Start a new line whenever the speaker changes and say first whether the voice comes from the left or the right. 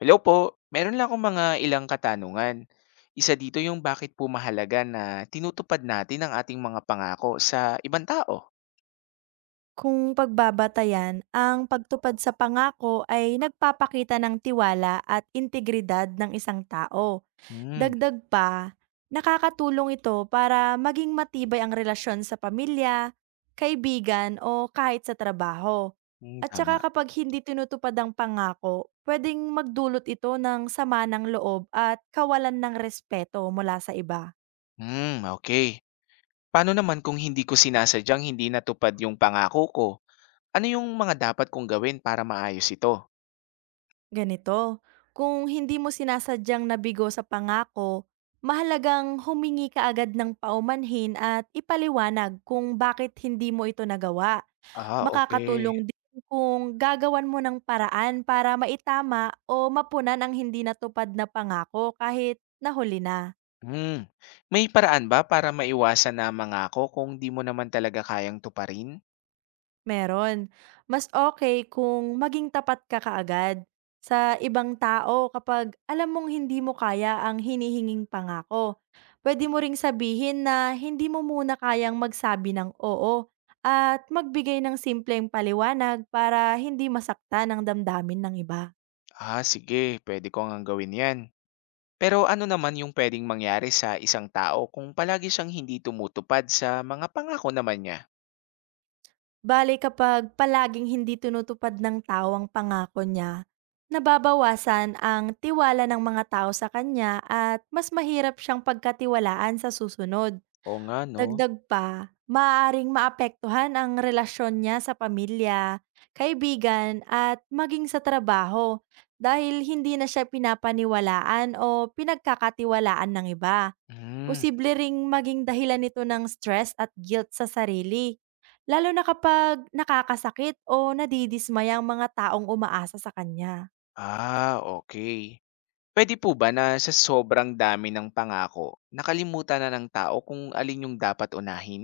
left: Hello po. Meron lang akong mga ilang katanungan. Isa dito yung bakit po mahalaga na tinutupad natin ang ating mga pangako sa ibang tao.
right: Kung pagbabatayan, ang pagtupad sa pangako ay nagpapakita ng tiwala at integridad ng isang tao.
left: Hmm.
right: Dagdag pa, nakakatulong ito para maging matibay ang relasyon sa pamilya, kaibigan o kahit sa trabaho.
left: Hmm,
right: At
left: tama.
right: saka kapag hindi tinutupad ang pangako, pwedeng magdulot ito ng sama ng loob at kawalan ng respeto mula sa iba.
left: Hmm, okay. Paano naman kung hindi ko sinasadyang hindi natupad yung pangako ko? Ano yung mga dapat kong gawin para maayos ito?
right: Ganito, kung hindi mo sinasadyang nabigo sa pangako, mahalagang humingi ka agad ng paumanhin at ipaliwanag kung bakit hindi mo ito nagawa.
left: Ah, okay.
right: Makakatulong din kung gagawan mo ng paraan para maitama o mapunan ang hindi natupad na pangako kahit nahuli na.
left: Hmm. May paraan ba para maiwasan na mangako kung di mo naman talaga kayang tuparin?
right: Meron. Mas okay kung maging tapat ka kaagad sa ibang tao kapag alam mong hindi mo kaya ang hinihinging pangako. Puwede mo ring sabihin na hindi mo muna kayang magsabi ng oo at magbigay ng simpleng paliwanag para hindi masakta ang damdamin ng iba.
left: Ah, sige, pwede ko nga gawin yan. Pero ano naman yung pwedeng mangyari sa isang tao kung palagi siyang hindi tumutupad sa mga pangako naman niya?
right: Bale kapag palaging hindi tinutupad ng tao ang pangako niya, nababawasan ang tiwala ng mga tao sa kanya at mas mahirap siyang pagkatiwalaan sa susunod.
left: Oo nga, no?
right: Dagdag pa, maaaring maapektuhan ang relasyon niya sa pamilya, kaibigan at maging sa trabaho dahil hindi na siya pinapaniwalaan o pinagkakatiwalaan ng iba.
left: Hmm.
right: Posible ring maging dahilan nito ng stress at guilt sa sarili, lalo na kapag nakakasakit o nadidismaya ang mga taong umaasa sa kanya.
left: Ah, okay. Pwede po ba na sa sobrang dami ng pangako, nakalimutan na ng tao kung alin yung dapat unahin?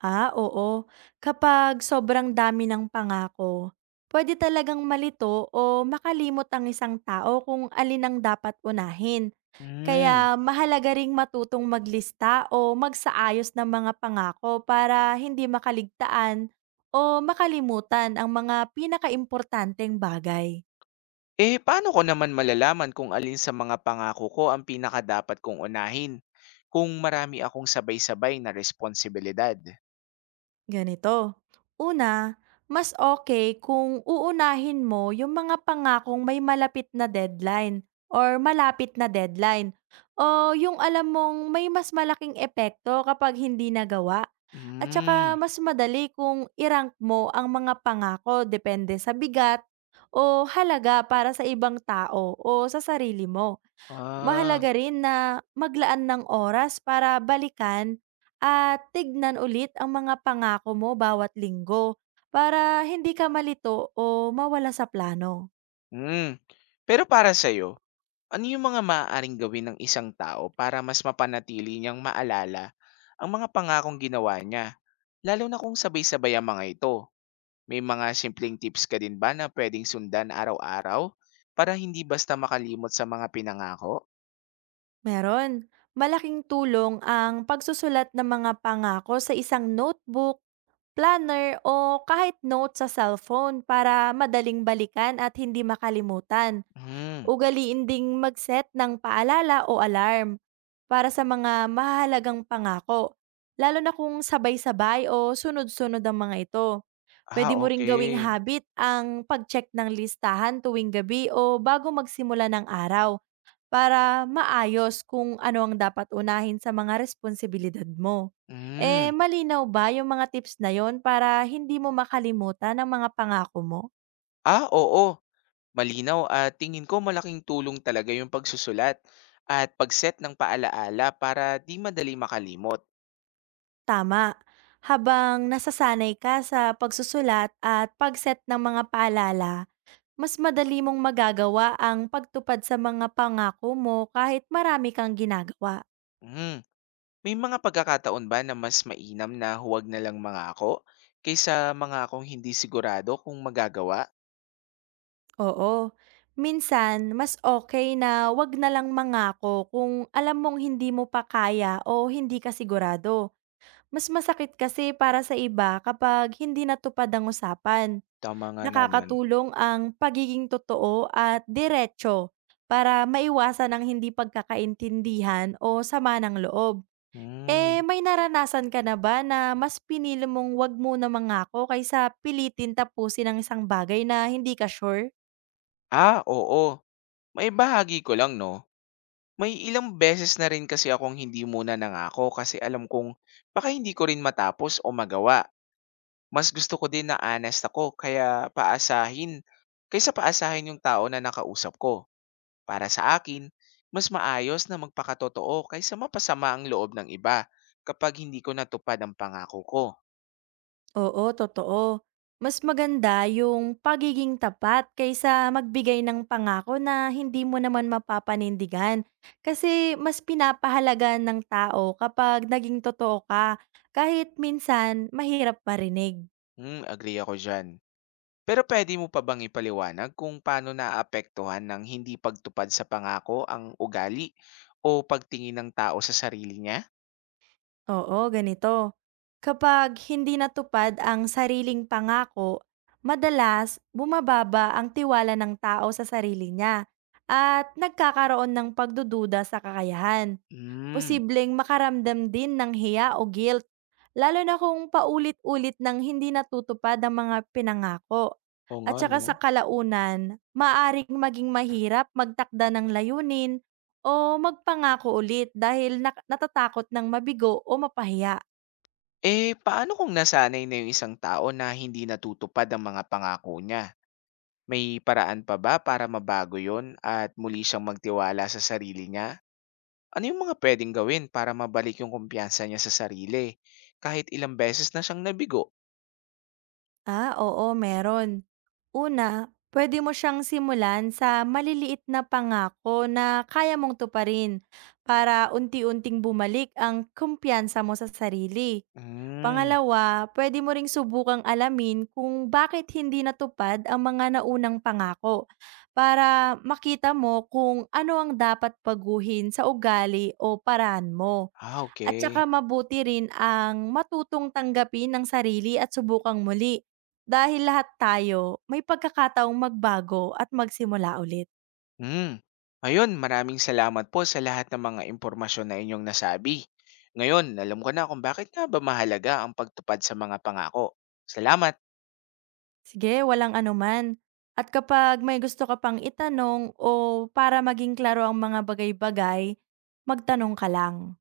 right: Ah, oo. Kapag sobrang dami ng pangako, pwede talagang malito o makalimot ang isang tao kung alin ang dapat unahin.
left: Hmm.
right: Kaya mahalaga ring matutong maglista o magsaayos ng mga pangako para hindi makaligtaan o makalimutan ang mga pinakaimportanteng bagay.
left: Eh, paano ko naman malalaman kung alin sa mga pangako ko ang pinaka dapat kong unahin? Kung marami akong sabay-sabay na responsibilidad.
right: Ganito. Una, mas okay kung uunahin mo yung mga pangakong may malapit na deadline or malapit na deadline o yung alam mong may mas malaking epekto kapag hindi nagawa. At
left: Hmm.
right: saka mas madali kung irank mo ang mga pangako depende sa bigat o halaga para sa ibang tao o sa sarili mo.
left: Ah.
right: Mahalaga rin na maglaan ng oras para balikan at tignan ulit ang mga pangako mo bawat linggo para hindi ka malito o mawala sa plano.
left: Hmm. Pero para sa'yo, ano yung mga maaaring gawin ng isang tao para mas mapanatili niyang maalala ang mga pangakong ginawa niya, lalo na kung sabay-sabay ang mga ito? May mga simpleng tips ka din ba na pwedeng sundan araw-araw para hindi basta makalimot sa mga pinangako?
right: Meron, malaking tulong ang pagsusulat ng mga pangako sa isang notebook, planner o kahit note sa cellphone para madaling balikan at hindi makalimutan.
left: Hmm.
right: Ugaliin ding mag-set ng paalala o alarm para sa mga mahalagang pangako, lalo na kung sabay-sabay o sunod-sunod ang mga ito. Pwede
left: Ah,
right: mo ring gawing
left: okay.
right: habit ang pag-check ng listahan tuwing gabi o bago magsimula ng araw para maayos kung ano ang dapat unahin sa mga responsibilidad mo.
left: Hmm.
right: Eh, malinaw ba yung mga tips na yon para hindi mo makalimutan ang mga pangako mo?
left: Ah, oo, malinaw at tingin ko malaking tulong talaga yung pagsusulat at pagset ng paalaala para 'di madali makalimot.
right: Tama. Habang nasasanay ka sa pagsusulat at pagset ng mga paalala, mas madali mong magagawa ang pagtupad sa mga pangako mo kahit marami kang ginagawa.
left: Hmm. May mga pagkakataon ba na mas mainam na huwag na lang mga ako kaysa mga mangakong hindi sigurado kung magagawa?
right: Oo. Minsan, mas okay na wag na lang mangako kung alam mong hindi mo pa kaya o hindi ka sigurado. Mas masakit kasi para sa iba kapag hindi natupad ang usapan.
left: Tama nga naman.
right: Nakakatulong ang pagiging totoo at diretso para maiwasan ang hindi pagkakaintindihan o sama ng loob.
left: Hmm.
right: Eh, may naranasan ka na ba na mas pinili mong wag muna mangako kaysa pilitin tapusin ang isang bagay na hindi ka sure?
left: Ah, oo. Maibahagi ko lang 'no, may ilang beses na rin kasi akong hindi muna nangako kasi alam kong baka hindi ko rin matapos o magawa. Mas gusto ko din na honest ako kaya paasahin kaysa paasahin yung tao na nakausap ko. Para sa akin, mas maayos na magpakatotoo kaysa mapasama ang loob ng iba kapag hindi ko natupad ang pangako ko.
right: Oo, totoo. Mas maganda yung pagiging tapat kaysa magbigay ng pangako na hindi mo naman mapapanindigan. Kasi mas pinapahalaga ng tao kapag naging totoo ka, kahit minsan mahirap marinig.
left: Hmm, agree ako diyan. Pero puwede mo pa bang ipaliwanag kung paano naapektuhan ng hindi pagtupad sa pangako ang ugali o pagtingin ng tao sa sarili niya?
right: Oo, ganito. Kapag hindi natupad ang sariling pangako, madalas bumababa ang tiwala ng tao sa sarili niya at nagkakaroon ng pagdududa sa kakayahan.
left: Hmm,
right: Posibleng makaramdam din ng hiya o guilt, lalo na kung paulit-ulit ng hindi natutupad ang mga pinangako.
left: oo nga
right: At saka
left: 'no.
right: sa kalaunan, maaring maging mahirap magtakda ng layunin o magpangako ulit dahil natatakot ng mabigo o mapahiya.
left: Eh, paano kung nasanay na yung isang tao na hindi natutupad ang mga pangako niya? May paraan pa ba para mabago yon at muli siyang magtiwala sa sarili niya? Ano yung mga pwedeng gawin para mabalik yung kumpiyansa niya sa sarili kahit ilang beses na siyang nabigo?
right: Ah, oo, meron. Una, pwede mo siyang simulan sa maliliit na pangako na kaya mong tuparin para unti-unting bumalik ang kumpiyansa mo sa sarili.
left: Hmm,
right: Pangalawa, pwede mo ring subukang alamin kung bakit hindi natupad ang mga naunang pangako para makita mo kung ano ang dapat baguhin sa ugali o paraan mo.
left: ah,
right: At
left: okey.
right: saka mabuti rin ang matutong tanggapin ng sarili at subukang muli dahil lahat tayo may pagkakataong magbago at magsimula ulit.
left: Hmm. Ayun, maraming salamat po sa lahat ng mga impormasyon na inyong nasabi. Ngayon, alam ko na kung bakit nga ba mahalaga ang pagtupad sa mga pangako. Salamat!
right: Sige, walang anuman. At kapag may gusto ka pang itanong o para maging klaro ang mga bagay-bagay, magtanong ka lang.